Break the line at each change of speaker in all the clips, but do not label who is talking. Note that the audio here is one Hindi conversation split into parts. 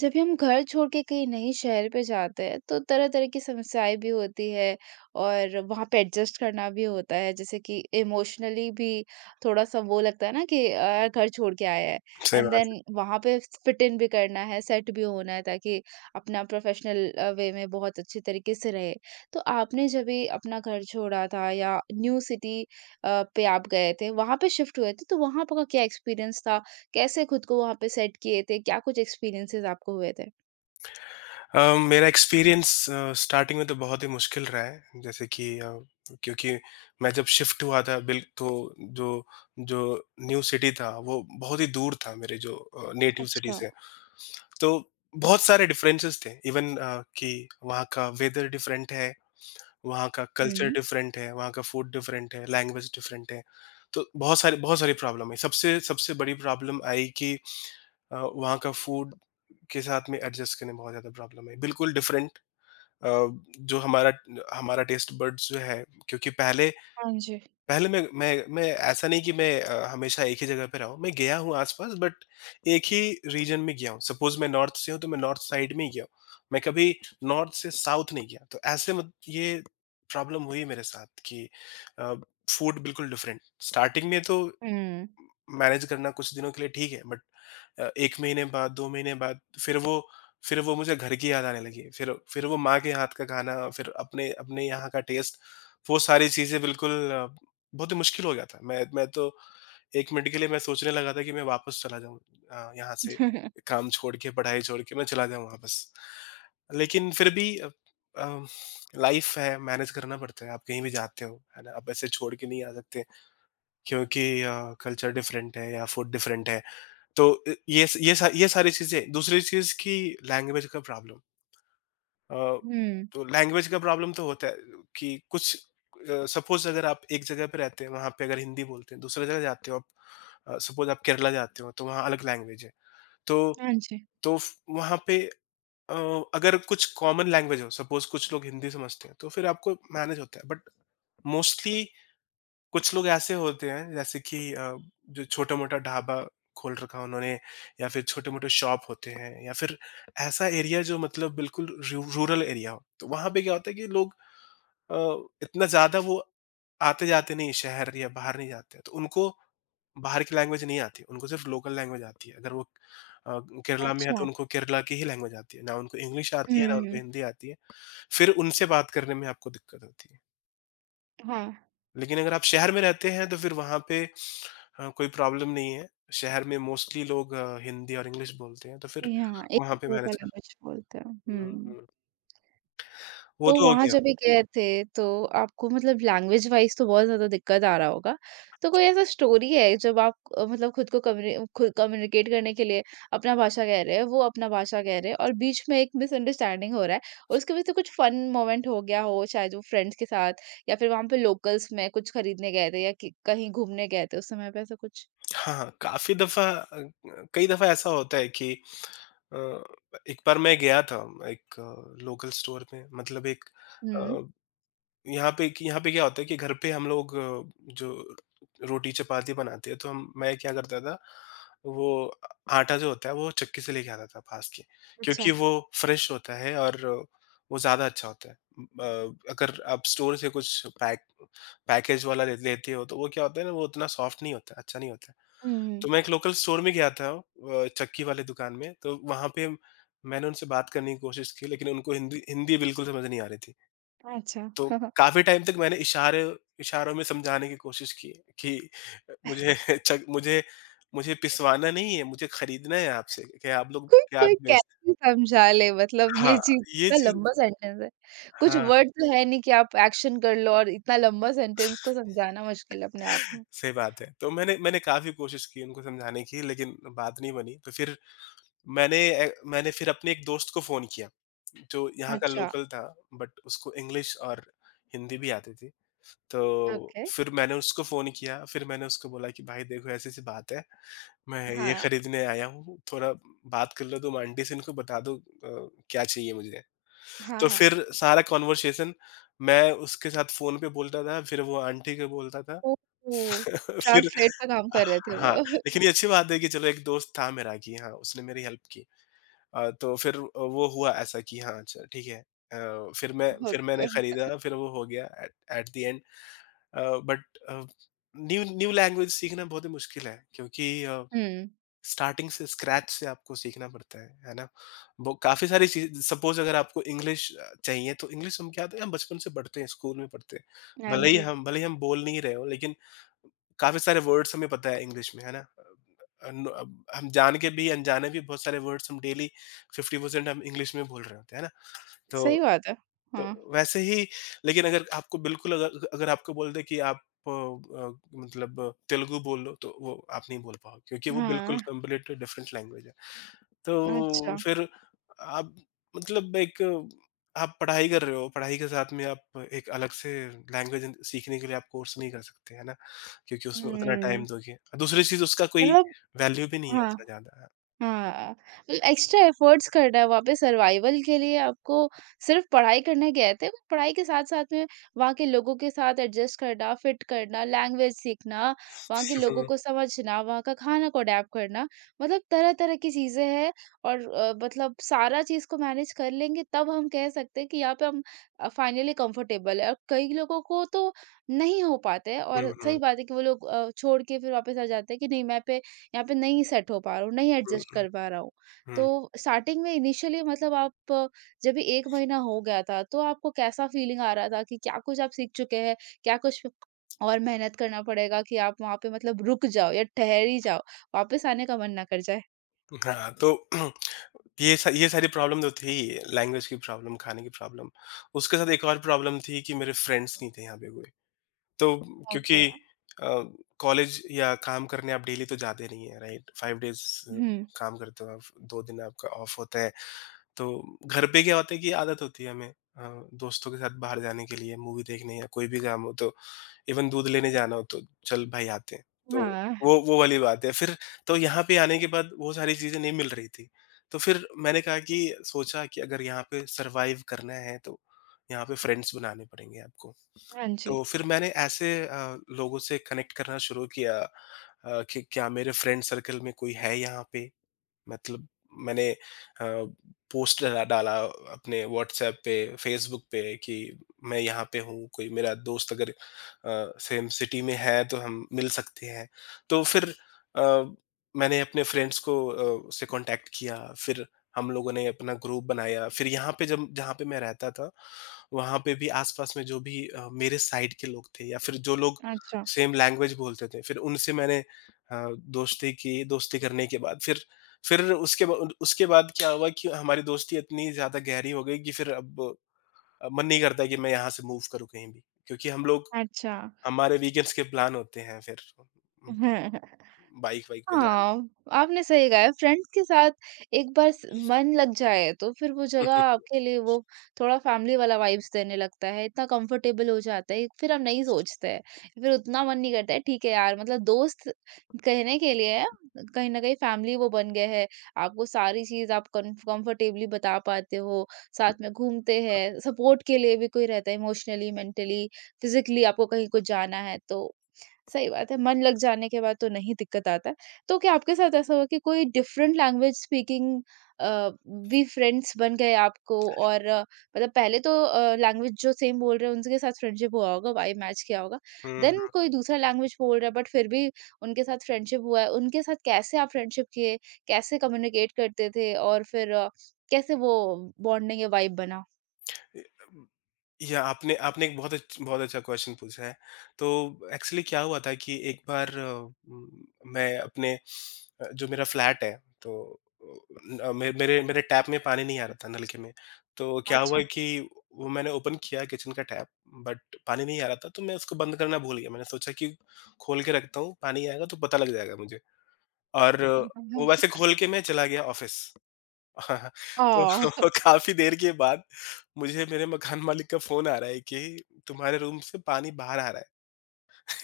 जब भी हम घर छोड़ के कहीं नए शहर पे जाते हैं तो तरह-तरह की समस्याएँ भी होती है और वहाँ पे एडजस्ट करना भी होता है। जैसे कि इमोशनली भी थोड़ा-सा वो लगता है ना कि यार घर छोड़ के आया है
सही
एंड
बात
देन
है।
वहाँ पे फिट इन भी करना है, सेट भी होना है ताकि अपना प्रोफेशनल वे में बहुत अच्छे तरीके से रहे। तो आपने जब भी अपना घर छोड़ा था या न्यू सिटी पे आप गए थे, वहाँ पे शिफ्ट हुए थे तो वहाँ आपका क्या एक्सपीरियंस था? कैसे खुद को वहाँ पे सेट किए थे? क्या कुछ एक्सपीरियंसेस आपको हुए थे?
मेरा एक्सपीरियंस स्टार्टिंग में तो बहुत ही मुश्किल रहा है जैसे कि क्योंकि मैं जब शिफ्ट हुआ था बिल तो जो जो न्यू सिटी था वो बहुत ही दूर था मेरे जो नेटिव सिटी
अच्छा।
से। तो बहुत सारे डिफरेंसेस थे इवन कि वहाँ का वेदर डिफरेंट है, वहाँ का कल्चर
हुँ।
डिफरेंट है, वहाँ का फूड डिफरेंट है, लैंग्वेज डिफरेंट है। तो बहुत सारे बहुत सारी प्रॉब्लम है। सबसे सबसे बड़ी प्रॉब्लम आई कि वहाँ का फूड के साथ में एडजस्ट करने में बहुत ज़्यादा प्रॉब्लम है। बिल्कुल डिफरेंट अ, जो हमारा हमारा टेस्ट बड्स जो है। क्योंकि पहले
हाँ जी।
पहले मैं ऐसा नहीं कि मैं हमेशा एक ही जगह पे रहा हूँ। मैं गया हूँ आस-पास, बट एक ही रीजन में गया हूँ। सपोज़ मैं नॉर्थ से हूँ तो मैं नॉर्थ साइड में ही गया हूँ। मैं कभी नॉर्थ से साउथ नहीं गया। तो ऐसे मत ये प्रॉब्लम हुई मेरे साथ कि अ, फूड बिल्कुल डिफरेंट। स्टार्टिंग में तो
हुँ। हुँ।
मैनेज करना कुछ दिनों के लिए ठीक है, बट 1 महीने बाद 2 महीने बाद फिर वो मुझे घर की याद आने लगी। फिर वो माँ के हाथ का खाना, फिर अपने अपने यहाँ का टेस्ट, वो सारी चीज़ें बिल्कुल बहुत ही मुश्किल हो गया था। मैं तो 1 मिनट के लिए मैं सोचने लगा था कि मैं वापस चला जाऊँ यहाँ से काम छोड़ के, पढ़ाई छोड़ के मैं चला जाऊँ वापस। लेकिन फिर भी अ, लाइफ़ है, मैनेज करना पड़ता है। आप कहीं भी जाते हो, है ना? आप ऐसे छोड़ के नहीं आ सकते क्योंकि कल्चर डिफरेंट है या फूड डिफरेंट है। तो ये स ये सा ये सारी चीज़ें। दूसरी चीज़ कि लैंग्वेज का प्रॉब्लम। अ, लैंग्वेज का प्रॉब्लम तो होता है कि कुछ सपोज़ अगर आप एक जगह पे रहते हैं, वहाँ पे अगर हिंदी बोलते हैं, दूसरी जगह जाते हो आप, सपोज़ आप केरला जाते हो, तो वहाँ अलग लैंग्वेज है। तो
हाँ जी।
तो फ वहाँ पे अ, अगर कुछ कॉमन लैंग्वेज हो, सपोज़ कुछ लोग हिंदी समझते हैं, तो फिर आपको मैनेज होता है। बट मोस्टली कुछ लोग ऐसे होते हैं जैसे कि जो छोटा-मोटा ढाबा खोल रखा है उन्होंने, या फिर छोटे-मोटे शॉप होते हैं, या फिर ऐसा एरिया जो मतलब बिल्कुल रू रूरल एरिया हो। तो वहाँ पे क्या होता है कि लोग अ, इतना ज़्यादा वो आते-जाते नहीं शहर या बाहर नहीं जाते हैं। तो उनको बाहर की लैंग्वेज नहीं आती, उनको सिर्फ लोकल लैंग्वेज आती है। अगर वो अ, केरला में है तो
अच्छा।
उनको केरला की ही लैंग्वेज आती है। ना उनको इंग्लिश आती
हुँ,
है, ना उनको
हुँ।
हिंदी आती है। फिर उनसे बात करने में आपको दिक्कत होती है।
हाँ।
लेकिन अगर आप शहर में रहते हैं तो फिर वहाँ पे हाँ, कोई प्रॉब्लम नहीं है। शहर में मोस्टली लोग हिंदी और इंग्लिश बोलते हैं, तो फिर
जी, हाँ। एक
वहाँ
ही
पे
तरह का
मैनेज कर।
लैंग्वेज बोलते हैं।
हुँ,
हुँ।
हुँ।
तो
वो तो हो
वहाँ
गया।
जब भी गए थे, तो आपको मतलब लैंग्वेज वाइज़ तो बहुत ज़्यादा दिक्कत आ रहा होगा। तो कोई ऐसा स्टोरी है जब आप मतलब खुद को कम्युनि खुद कम्युनिकेट करने के लिए अपना भाषा कह रहे हैं, वो अपना भाषा कह रहे हैं और बीच में एक मिसअंडरस्टैंडिंग हो रहा है और उसकी वजह से कुछ फन मोमेंट हो गया हो, शायद वो फ्रेंड्स के साथ या फिर वहाँ पे लोकल्स में कुछ खरीदने गए थे या कि कहीं घूमने गए थे उस समय पे ऐसा कुछ?
हाँ, हाँ, काफ़ी दफ़ा कई दफ़ा ऐसा होता है कि अ, एक बार मैं गया था एक लोकल स्टोर में, मतलब एक
हुँ।
अ यहाँ पे कि यहाँ पे क्या होता है कि घर पे हम लोग जो रोटी चपाती बनाते हैं, तो हम मैं क्या करता था, वो आटा जो होता है वो चक्की से लेके आता था पास के,
अच्छा।
क्योंकि वो फ्रेश होता है और वो ज्यादा अच्छा होता है। अगर आप स्टोर से कुछ पैकेज वाला लेते हो, तो वो क्या होता है ना, वो उतना सॉफ्ट नहीं होता, अच्छा नहीं होता है।
हुँ, हुँ।
तो मैं एक लोकल स्टोर में गया था, चक्की वाले दुकान में। तो वहां पे मैंने उनसे बात करने की कोशिश की, लेकिन उनको हिंदी हिंदी बिल्कुल समझ नहीं आ रही थी।
अच्छा।
तो काफ़ी टाइम तक मैंने इशारे इशारों में समझाने की कोशिश की कि मुझे चक मुझे मुझे पिसवाना नहीं है, मुझे खरीदना है आपसे, कि आप लोग
कोई
कि आप
कोई
बेच।
कैसे समझा ले मतलब ये
हाँ,
चीज़
ये
इतना
चीज़।
लंबा सेंटेंस है। कुछ
हाँ,
वर्ड तो है नहीं कि आप एक्शन कर लो और इतना लंबा सेंटेंस को समझाना मुश्किल है अपने आप में।
सही बात है। तो मैंने मैंने काफ़ी कोशिश की उनको समझाने की, लेकिन बात नहीं बनी। तो फिर मैंने मैंने फिर अपने एक दोस्त को फ़ोन किया, जो यहाँ का
अच्छा,
लोकल था, बट उसको इंग्लिश और हिंदी भी आती थी। तो
ओके।
फिर मैंने उसको फ़ोन किया, फिर मैंने उसको बोला कि भाई देखो, ऐसी-ऐसी बात है। मैं ये
हाँ,
खरीदने आया हूँ, थोड़ा बात कर लो तुम आंटी से, इनको बता दो क्या चाहिए मुझे।
हाँ,
तो
हाँ।
फिर सारा कन्वर्सेशन मैं उसके साथ फ़ोन पे बोलता था, फिर वो आंटी को बोलता था।
ओह!
फिर
ट्रांसलेट का काम कर रहे थे वो।
हाँ, लेकिन ये अच्छी बात है कि चलो, एक दोस्त था मेरा कि हाँ, उसने मेरी हेल्प की। तो फिर वो हुआ ऐसा कि हाँ, अच्छा ठीक है। फिर मैंने
ओके।
खरीदा, फिर वो हो गया। At at the end uh, but uh, new new language सीखना बहुत ही मुश्किल है, क्योंकि
हुँ।
स्टार्टिंग से स्क्रैच से आपको सीखना पड़ता है ना? वो काफ़ी सारी चीज़, सपोज़ अगर आपको इंग्लिश चाहिए, तो इंग्लिश हम क्या होता है, हम बचपन से पढ़ते हैं, स्कूल में पढ़ते हैं।
हाँ जी,
भले ही हम बोल नहीं रहे हों, लेकिन काफ़ी सारे वर्ड्स हमें पता है इंग्लिश में, है ना? नो, अब हम जान के भी अनजाने भी बहुत सारे वर्ड्स हम डेली 50% हम इंग्लिश में बोल रहे होते हैं, है ना? तो
सही बात है।
तो
हाँ।
वैसे ही। लेकिन अगर आपको बिल्कुल अगर अगर आपको बोल दें कि आप अ अ, मतलब तेलुगु बोल लो, तो वो आप नहीं बोल पाओगे, क्योंकि वो
हाँ,
बिल्कुल कंप्लीट डिफरेंट लैंग्वेज है। तो
अच्छा।
फिर आप मतलब एक, आप पढ़ाई कर रहे हो, पढ़ाई के साथ में आप एक अलग से लैंग्वेज सीखने के लिए आप कोर्स नहीं कर सकते, है ना? क्योंकि उसमें उतना
हुँ,
टाइम दोगे। दूसरी चीज़, उसका कोई
मतलब
वैल्यू भी नहीं है
हाँ।
उतना ज़्यादा।
हाँ, तो एक्स्ट्रा एफर्ट्स करना है वहाँ पे सर्वाइवल के लिए आपको सिर्फ पढ़ाई करने गए थे, वो पढ़ाई के साथ-साथ में वहाँ के लोगों के साथ एडजस्ट करना, फिट करना, लैंग्वेज सीखना, वहाँ के लोगों
हुँ,
को समझना, वहाँ का खाना को अडैप्ट करना, मतलब तरह-तरह की चीज़ें हैं और मतलब सारा चीज़ को मैनेज कर लेंगे तब हम कह सकते हैं कि यहाँ पे हम फाइनली कंफर्टेबल है और कई लोगों को तो नहीं हो पाते हैं और
हुँ,
सही
हुँ,
बात है कि वो लोग छोड़ के फिर वापस आ जाते हैं कि नहीं मैं पे यहाँ पे नहीं सेट हो पा रहा हूँ, नहीं
हुँ,
एडजस्ट
हुँ,
कर पा रहा हूँ। तो
हुँ।
स्टार्टिंग में इनिशियली मतलब आप जब ये 1 महीना हो गया था, तो आपको कैसा फीलिंग आ रहा था कि क्या कुछ आप सीख चुके हैं? क्या कुछ और मेहनत करना पड़ेगा कि आप वहाँ पे मतलब रुक जाओ या ठहर ही जाओ, वापस आने का मन ना कर जाए?
हाँ, तो ये सारी प्रॉब्लम तो थी, लैंग्वेज की प्रॉब्लम, खाने की प्रॉब्लम। उसके साथ एक और प्रॉब्लम थी कि मेरे फ्रेंड्स नहीं थे यहाँ पे कोई। तो
ओके।
क्योंकि अ, कॉलेज या काम करने आप डेली तो जाते नहीं है, राइट, 5 डेज
हुँ,
काम करते हो आप, 2 दिन आपका ऑफ होता है, तो घर पे क्या होता है कि आदत होती है हमें दोस्तों के साथ बाहर जाने के लिए, मूवी देखने या कोई भी काम हो तो इवन दूध लेने जाना हो तो चल भाई आते हैं। तो
हाँ,
वो वाली बात है। फिर तो यहाँ पे आने के बाद वो सारी चीजें नहीं मिल रही थी। तो फिर मैंने कहा कि सोचा कि अगर यहाँ पे सरवाइव करना है तो यहाँ पे फ्रेंड्स बनाने पड़ेंगे आपको।
हाँ जी।
तो फिर मैंने ऐसे लोगों से कनेक्ट करना शुरू किया कि क्या मेरे फ्रेंड सर्कल में कोई है यहाँ पे, मतलब मैंने पोस्ट डला डाला अपने व्हाट्सएप पे, फ़ेसबुक पे कि मैं यहाँ पे हूँ, कोई मेरा दोस्त अगर सेम सिटी में है तो हम मिल सकते हैं। तो फिर अ, मैंने अपने फ्रेंड्स को से कॉन्टैक्ट किया, फिर हम लोगों ने अपना ग्रुप बनाया। फिर यहाँ पे जब जहाँ पे मैं रहता था, वहाँ पे भी आस-पास में जो भी मेरे साइड के लोग थे, या फिर जो लोग
अच्छा,
सेम लैंग्वेज बोलते थे, फिर उनसे मैंने अ, दोस्ती की। दोस्ती करने के बाद फिर फिर उसके बा उसके बाद क्या हुआ कि हमारी दोस्ती इतनी ज़्यादा गहरी हो गई कि फिर अब मन नहीं करता कि मैं यहाँ से मूव करूँ कहीं भी। क्योंकि हम लोग,
अच्छा।
हमारे वीकेंड्स के प्लान होते हैं, फिर बाइक वाइक पे जाने।
हाँ, आपने सही कहा है, फ्रेंड्स के साथ एक बार स मन लग जाए, तो फिर वो जगह आपके लिए वो थोड़ा फैमिली वाला वाइब्स देने लगता है, इतना कंफर्टेबल हो जाता है, फिर हम नहीं सोचते हैं, फिर उतना मन नहीं करता है, ठीक है यार मतलब दोस्त कहने के लिए है, कहीं न कहीं फैमिली वो बन गए हैं, आपको सारी चीज़ आप कन कंफर्टेबली बता पाते हो, साथ में घूमते हैं, सपोर्ट के लिए भी कोई रहता है इमोशनली, मेंटली, फिज़िकली आपको कहीं को जाना है तो सही बात है, मन लग जाने के बाद तो नहीं दिक्कत आता है। तो क्या आपके साथ ऐसा हुआ कि कोई डिफरेंट लैंग्वेज स्पीकिंग अ, भी फ्रेंड्स बन गए आपको और मतलब पहले तो लैंग्वेज जो सेम बोल रहे हैं उनके साथ फ्रेंडशिप हुआ होगा, वाइब मैच किया होगा।
हुँ, हुँ।
देन कोई दूसरा लैंग्वेज बोल रहा है बट फिर भी उनके साथ फ्रेंडशिप हुआ है, उनके साथ कैसे आप फ्रेंडशिप किए? कैसे कम्युनिकेट करते थे और फिर कैसे वो बॉन्डिंग या वाइब बना?
हुँ, हुँ। या आपने आपने एक बहुत अच्छा क्वेश्चन पूछा है। तो एक्चुअली क्या हुआ था कि एक बार मैं अपने जो मेरा फ्लैट है, तो अ, न- मे मेरे मेरे टैप में पानी नहीं आ रहा था, नलके में। तो क्या हुआ
अच्छा।
कि वो मैंने ओपन किया किचन का टैप, बट पानी नहीं आ रहा था, तो मैं उसको बंद करना भूल गया। मैंने सोचा कि खोल के रखता हूँ, पानी आएगा तो पता लग जाएगा मुझे। और वो वैसे खोल के मैं चला गया ऑफ़िस। हाँ, तो
ओह!
काफ़ी देर के बाद मुझे मेरे मकान मालिक का फ़ोन आ रहा है कि तुम्हारे रूम से पानी बाहर आ रहा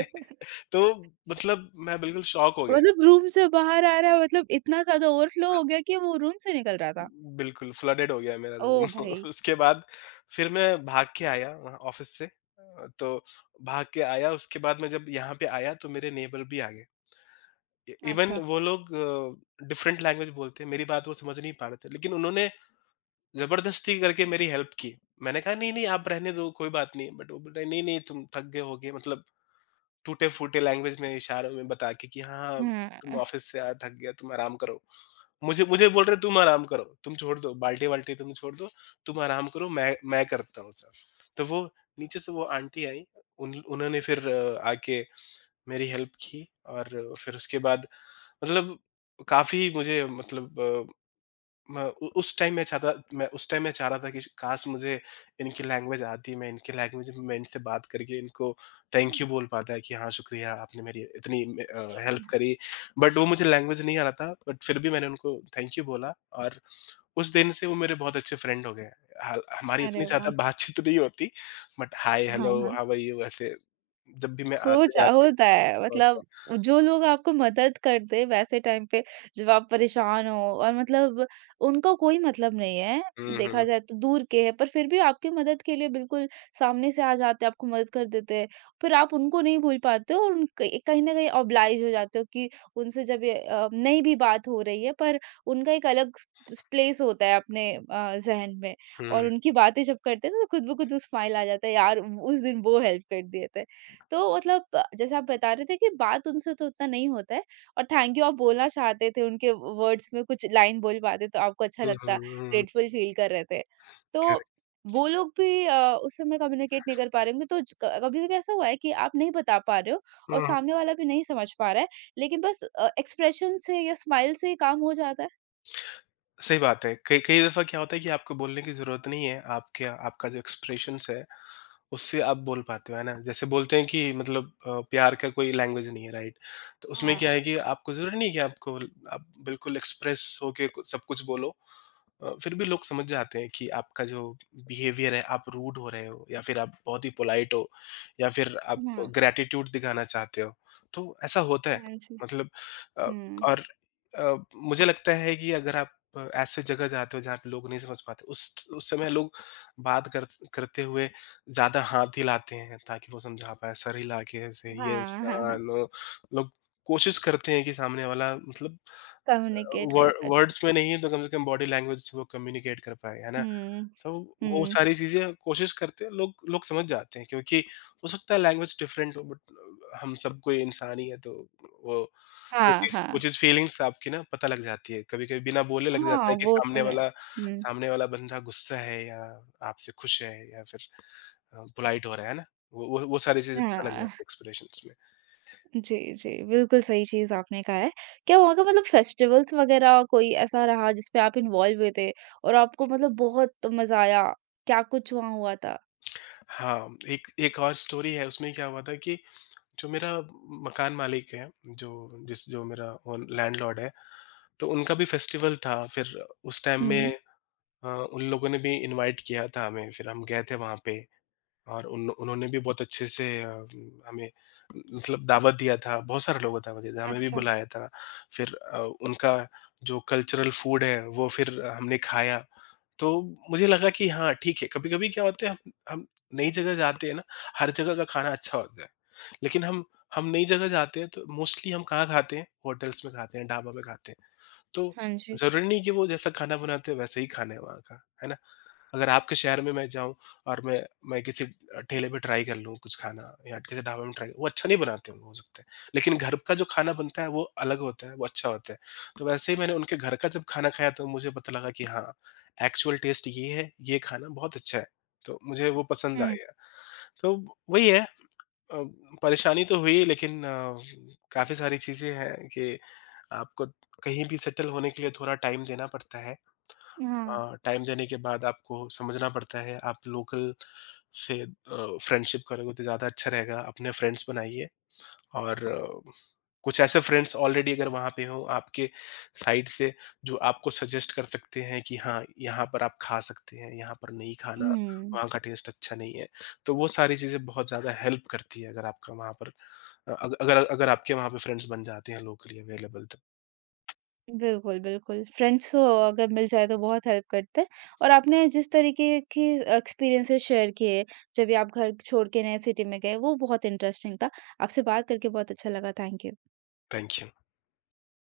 है। तो मतलब मैं बिल्कुल शॉक हो गया।
मतलब रूम से बाहर आ रहा है मतलब इतना ज़्यादा ओवरफ्लो हो गया कि वो रूम से निकल रहा था।
बिल्कुल फ्लडेड हो गया मेरा
ओह
रूम।
भाई!
उसके बाद फिर मैं भाग के आया वहाँ ऑफ़िस से। तो भाग के आया, उसके बाद मैं जब यहाँ पे आया तो मेरे नेबर भी आ गए। इ इवन
अच्छा।
वो लोग डिफरेंट लैंग्वेज बोलते हैं, मेरी बात वो समझ नहीं पा रहे थे। लेकिन उन्होंने ज़बरदस्ती करके मेरी हेल्प की। मैंने कहा, "नहीं-नहीं आप रहने दो, कोई बात नहीं।" बट वो बोल रहे, "नहीं-नहीं तुम थक गए होगे।" मतलब टूटे-फूटे लैंग्वेज में इशारों में बता के कि, "हाँ, हाँ, तुम
हुँ।
ऑफ़िस से आ थक गया, तुम आराम करो।" मुझे मुझे बोल रहे, "तुम आराम करो, तुम छोड़ दो, बाल्टी-वाल्टी तुम छोड़ दो, तुम आराम करो, मैं करता हूँ सब।" तो वो नीचे से वो आंटी आईं, उन उन्होंने फिर आके मेरी हेल्प की और फिर उसके बाद मतलब काफ़ी मुझे मतलब मैं उ उस टाइम मैं चाहता मैं उस टाइम मैं चाह रहा था कि काश मुझे इनकी लैंग्वेज आती, मैं इनकी लैंग्वेज में मैं इनसे बात करके इनको थैंक यू बोल पाता है कि हाँ, शुक्रिया आपने मेरी इतनी हेल्प करी। बट वो मुझे लैंग्वेज नहीं आ रहा था, बट फिर भी मैंने उनको थैंक यू बोला और उस दिन से वो मेरे बहुत अच्छे फ्रेंड हो गए हैं। हाल हमारी
अरे
इतनी ज़्यादा
वाह!
बातचीत नहीं होती, बट हाय,
हाँ,
हेलो,
हाँ।
हाउ आर यू ऐसे जब भी मैं
हो जा
आते-जाते।
होता है मतलब जो लोग आपको मदद कर दे वैसे टाइम पे जब आप परेशान हो और मतलब उनका कोई मतलब नहीं है
हुँ,
देखा
हुँ।
जाए तो दूर के है पर फिर भी आपकी मदद के लिए बिल्कुल सामने से आ जाते हैं आपको मदद कर देते हैं फिर आप उनको नहीं भूल पाते हो और उन कहीं कहीं ना कहीं ऑब्लाइज हो जाते हो कि उनसे जब ये नहीं भी बात हो रही है पर उनका एक अलग प्लेस होता है अपने जहन में
हुँ,
और
हुँ,
उनकी बातें जब करते हैं ना तो खुद ब खुद स्माइल आ जाता है यार उस दिन वो हेल्प कर दिए थे तो मतलब जैसे आप बता रहे थे कि बात उनसे तो उतना नहीं होता है और थैंक यू आप बोलना चाहते थे, उनके वर्ड्स में कुछ लाइन बोल पाते तो आपको अच्छा
हुँ, हुँ,
लगता,
हुँ, हुँ, हुँ,
ग्रेटफुल फील कर रहे थे। तो
करेक्ट।
वो लोग भी उस समय कम्युनिकेट नहीं कर पा रहे होंगे तो ज क कभी-कभी ऐसा हुआ है कि आप नहीं बता पा रहे हो और
हुँ, हुँ।
सामने वाला भी नहीं समझ पा रहा है, लेकिन बस एक्सप्रेशन से या स्माइल से ही काम हो जाता है?
सही बात है। कई कई दफ़ा क्या होता है कि आपको बोलने की ज़रूरत नहीं है, आपके आपका जो एक्सप्रेशंस है, उससे आप बोल पाते हो, है ना? जैसे बोलते हैं कि मतलब प्यार का कोई लैंग्वेज नहीं है, राइट? तो उसमें
हाँ,
क्या है कि आपको ज़रूरी नहीं है कि आपको आप बिल्कुल एक्सप्रेस होके कु सब कुछ बोलो। फिर भी लोग समझ जाते हैं कि आपका जो बिहेवियर है, आप रूड हो रहे हो या फिर आप बहुत ही पोलाइट हो या फिर आप
हाँ।
ग्रैटिट्यूड दिखाना चाहते हो। तो ऐसा होता है,
हाँ जी।
मतलब अ,
हुँ।
और मुझे लगता है कि अगर आप ऐसे जगह जाते हो जहाँ पे लोग नहीं समझ पाते उस समय लोग बात कर करते हुए ज़्यादा हाथ हिलाते हैं ताकि वो समझा पाए सर हिला के ऐसे यस
हाँ, हाँ,
हाँ
हाँ।
नो लोग कोशिश करते हैं कि सामने वाला मतलब
कम्युनिकेट
व
कर पाए अच्छे
वर्ड्स
से।
में नहीं है तो कम से कम बॉडी लैंग्वेज से वो कम्युनिकेट कर पाए, है ना?
हुँ।
तो वो
हुँ।
सारी चीज़ें कोशिश करते हैं, लोग लोग समझ जाते हैं क्योंकि हो सकता है लैंग्वेज डिफरेंट हो बट हम सब कोई इंसान ही है तो वो
हाँ,
वो
हाँ।
चीज़ फीलिंग्स आपकी ना पता लग जाती है। कभी-कभी बिना बोले लग
हाँ,
जाता है कि
वो तो है। हुँ।
सामने वाला बंदा गुस्सा है या आपसे खुश है या फिर पोलाइट हो रहा है ना? वो सारी चीज़ें पता लग
हाँ,
जाती है एक्सप्रेशंस में।
जी, जी, बिल्कुल सही चीज़ आपने कहा है। क्या वहाँ का मतलब फेस्टिवल्स वगैरह कोई ऐसा रहा जिसपे आप इन्वॉल्व हुए थे और आपको मतलब बहुत मज़ा आया? क्या कुछ वहाँ हुआ था?
हाँ, एक एक और स्टोरी है उसमें क्या हुआ था कि जो मेरा मकान मालिक है, जो मेरा ओन लैंडलॉर्ड है, तो उनका भी फेस्टिवल था। फिर उस टाइम में
हुँ,
अ, उन लोगों ने भी इनवाइट किया था हमें, फिर हम गए थे वहाँ पे और उन उन्होंने भी बहुत अच्छे से हमें मतलब दावत दिया था, बहुत सारे लोगों को दावत दिया था, हमें भी
अच्छा।
बुलाया था। फिर उनका जो कल्चरल फूड है, वो फिर हमने खाया तो मुझे लगा कि हाँ, ठीक है, कभी-कभी क्या होता है हम नई जगह जाते हैं ना, हर जगह का खाना अच्छा होता है। लेकिन हम नई जगह जाते हैं तो मोस्टली हम कहाँ खाते हैं? होटल्स में खाते हैं, ढाबा में खाते हैं। तो
हाँ जी।
ज़रूरी नहीं कि वो जैसा खाना बनाते हैं वैसे ही खाना है वहाँ का, है ना? अगर आपके शहर में मैं जाऊँ और मैं किसी ठेले पे ट्राई कर लूँ कुछ खाना या किसी ढाबे में ट्राई वो अच्छा नहीं बनाते होंगे हो सकता है। लेकिन घर का जो खाना बनता है वो अलग होता है, वो अच्छा होता है। तो वैसे ही मैंने उनके घर का जब खाना खाया तो मुझे पता लगा कि हाँ, एक्चुअल टेस्ट ये है, ये खाना बहुत अच्छा है। तो मुझे वो पसंद आ
हुँ,
गया। तो वही है अ, परेशानी तो हुई लेकिन काफ़ी सारी चीज़ें हैं कि आपको कहीं भी सेटल होने के लिए थोड़ा टाइम देना पड़ता है।
हाँ।
टाइम देने के बाद आपको समझना पड़ता है आप लोकल से फ्रेंडशिप करोगे तो ज़्यादा अच्छा रहेगा। अपने फ्रेंड्स बनाइए और कुछ ऐसे फ्रेंड्स ऑलरेडी अगर वहाँ पे हों आपके साइड से जो आपको सजेस्ट कर सकते हैं कि हाँ, यहाँ पर आप खा सकते हैं, यहाँ पर नहीं खाना,
हुँ,
वहाँ का टेस्ट अच्छा नहीं है। तो वो सारी चीज़ें बहुत ज़्यादा हेल्प करती है अगर आपका वहाँ पर अ, अग अगर अगर आपके वहाँ पे फ्रेंड्स बन जाते हैं लोकली अवेलेबल तो।
बिल्कुल, बिल्कुल। फ्रेंड्स तो अगर मिल जाए तो बहुत हेल्प करते हैं और आपने जिस तरीके के एक्सपीरियंसेस शेयर किए, जब भी आप घर छोड़ के नए सिटी में गए, वो बहुत इंटरेस्टिंग था। आपसे बात करके बहुत अच्छा लगा। Thank you.
Thank you.